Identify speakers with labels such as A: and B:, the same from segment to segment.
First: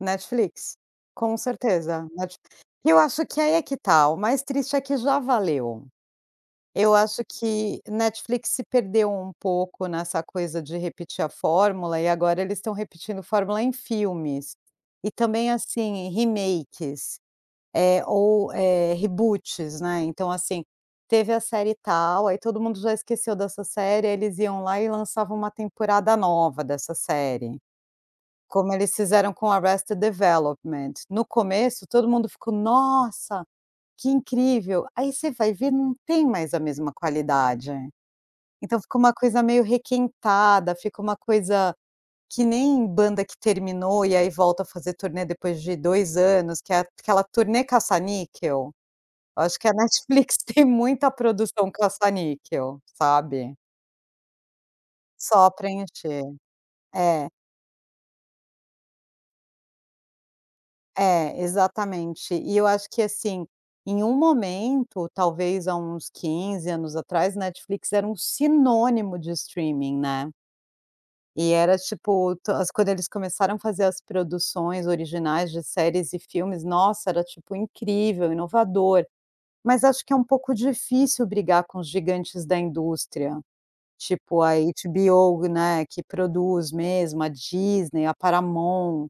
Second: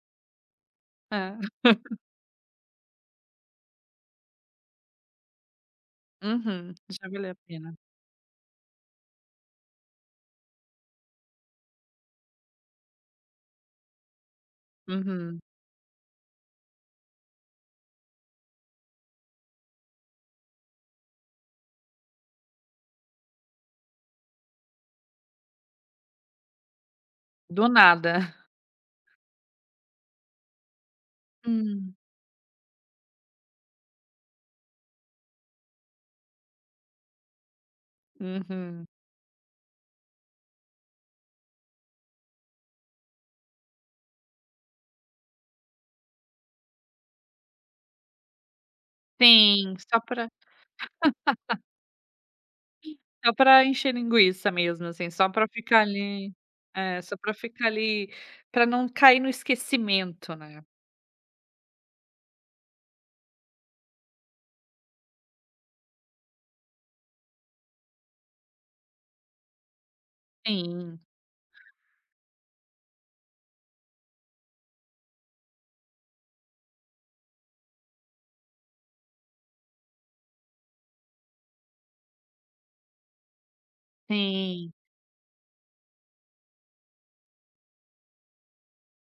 A: Netflix,
B: É.
A: com certeza. Net e eu acho que aí é que tá, o mais triste é que já valeu.
B: Uhum.
A: Eu
B: Já
A: acho
B: valeu a pena.
A: que Netflix se perdeu um pouco nessa coisa de repetir a fórmula e agora eles estão repetindo fórmula em filmes. E
B: Uhum.
A: também, assim, remakes, eh, ou eh, reboots, né. Então, assim, teve a série e tal, aí todo mundo já esqueceu dessa série, aí eles iam lá e lançavam uma temporada nova dessa série.
B: Do nada.
A: Como eles fizeram com o Arrested Development, no começo
B: Hum.
A: todo mundo ficou: "Nossa, que incrível", aí você vai ver não tem mais a mesma qualidade. Então
B: Uhum.
A: fica uma coisa meio requentada, fica uma coisa, que nem banda que terminou e aí volta a fazer turnê depois de 2 anos que é aquela turnê caça-níquel. Eu acho que a
B: Sim, só pra
A: Netflix tem muita produção caça-níquel,
B: Sim, só
A: sabe.
B: para encher linguiça mesmo, assim, só para
A: Só
B: ficar
A: preencher.
B: ali é, só
A: É.
B: para ficar ali pra não cair no esquecimento, né.
A: É, exatamente e eu acho que, assim, em um momento talvez há uns 15 anos atrás Netflix era um sinônimo de streaming, né.
B: Sim.
A: E era, tipo, to as quando eles começaram a fazer as produções originais de séries e filmes, nossa, era, tipo, incrível, inovador, mas acho que é um pouco difícil brigar com os gigantes da indústria, tipo a
B: Sim.
A: HBO, né, que produz mesmo a Disney, a Paramount,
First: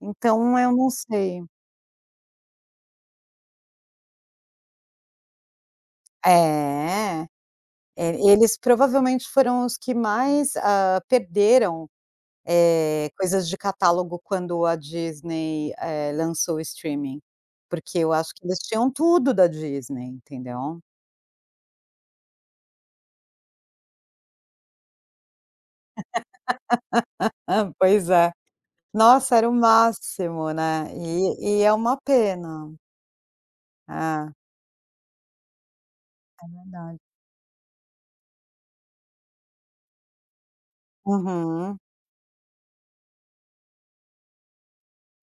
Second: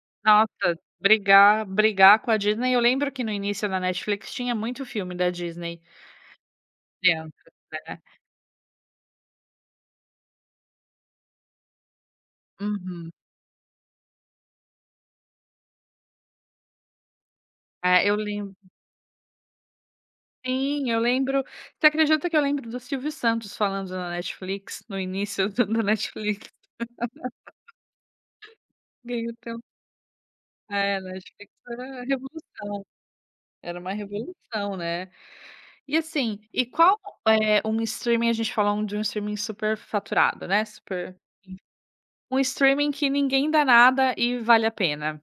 A: então eu
B: Nossa,
A: não sei.
B: brigar brigar com a Disney, eu lembro que no início na Netflix tinha muito filme da Disney.
A: É,
B: Dentro, é.
A: é, eles provavelmente foram os que mais, ah, perderam, eh,
B: Uhum.
A: coisas de catálogo quando a Disney, eh, lançou o streaming, porque
B: É,
A: eu
B: eu
A: acho que
B: lembro
A: eles tinham tudo da Disney, entendeu.
B: Sim, eu lembro você acredita que eu lembro do Silvio Santos falando na Netflix no início da da Netflix?
A: Pois é. Nossa era o
B: [unintelligible]
A: máximo, né.
B: É, Netflix
A: E e é uma
B: era revolução.
A: pena.
B: Era uma
A: É.
B: revolução, né. E assim,
A: É
B: e qual
A: verdade.
B: eh, um streaming a gente falando de um streaming superfaturado, né, super, enf
A: Uhum.
B: um streaming que ninguém dá nada e vale a pena?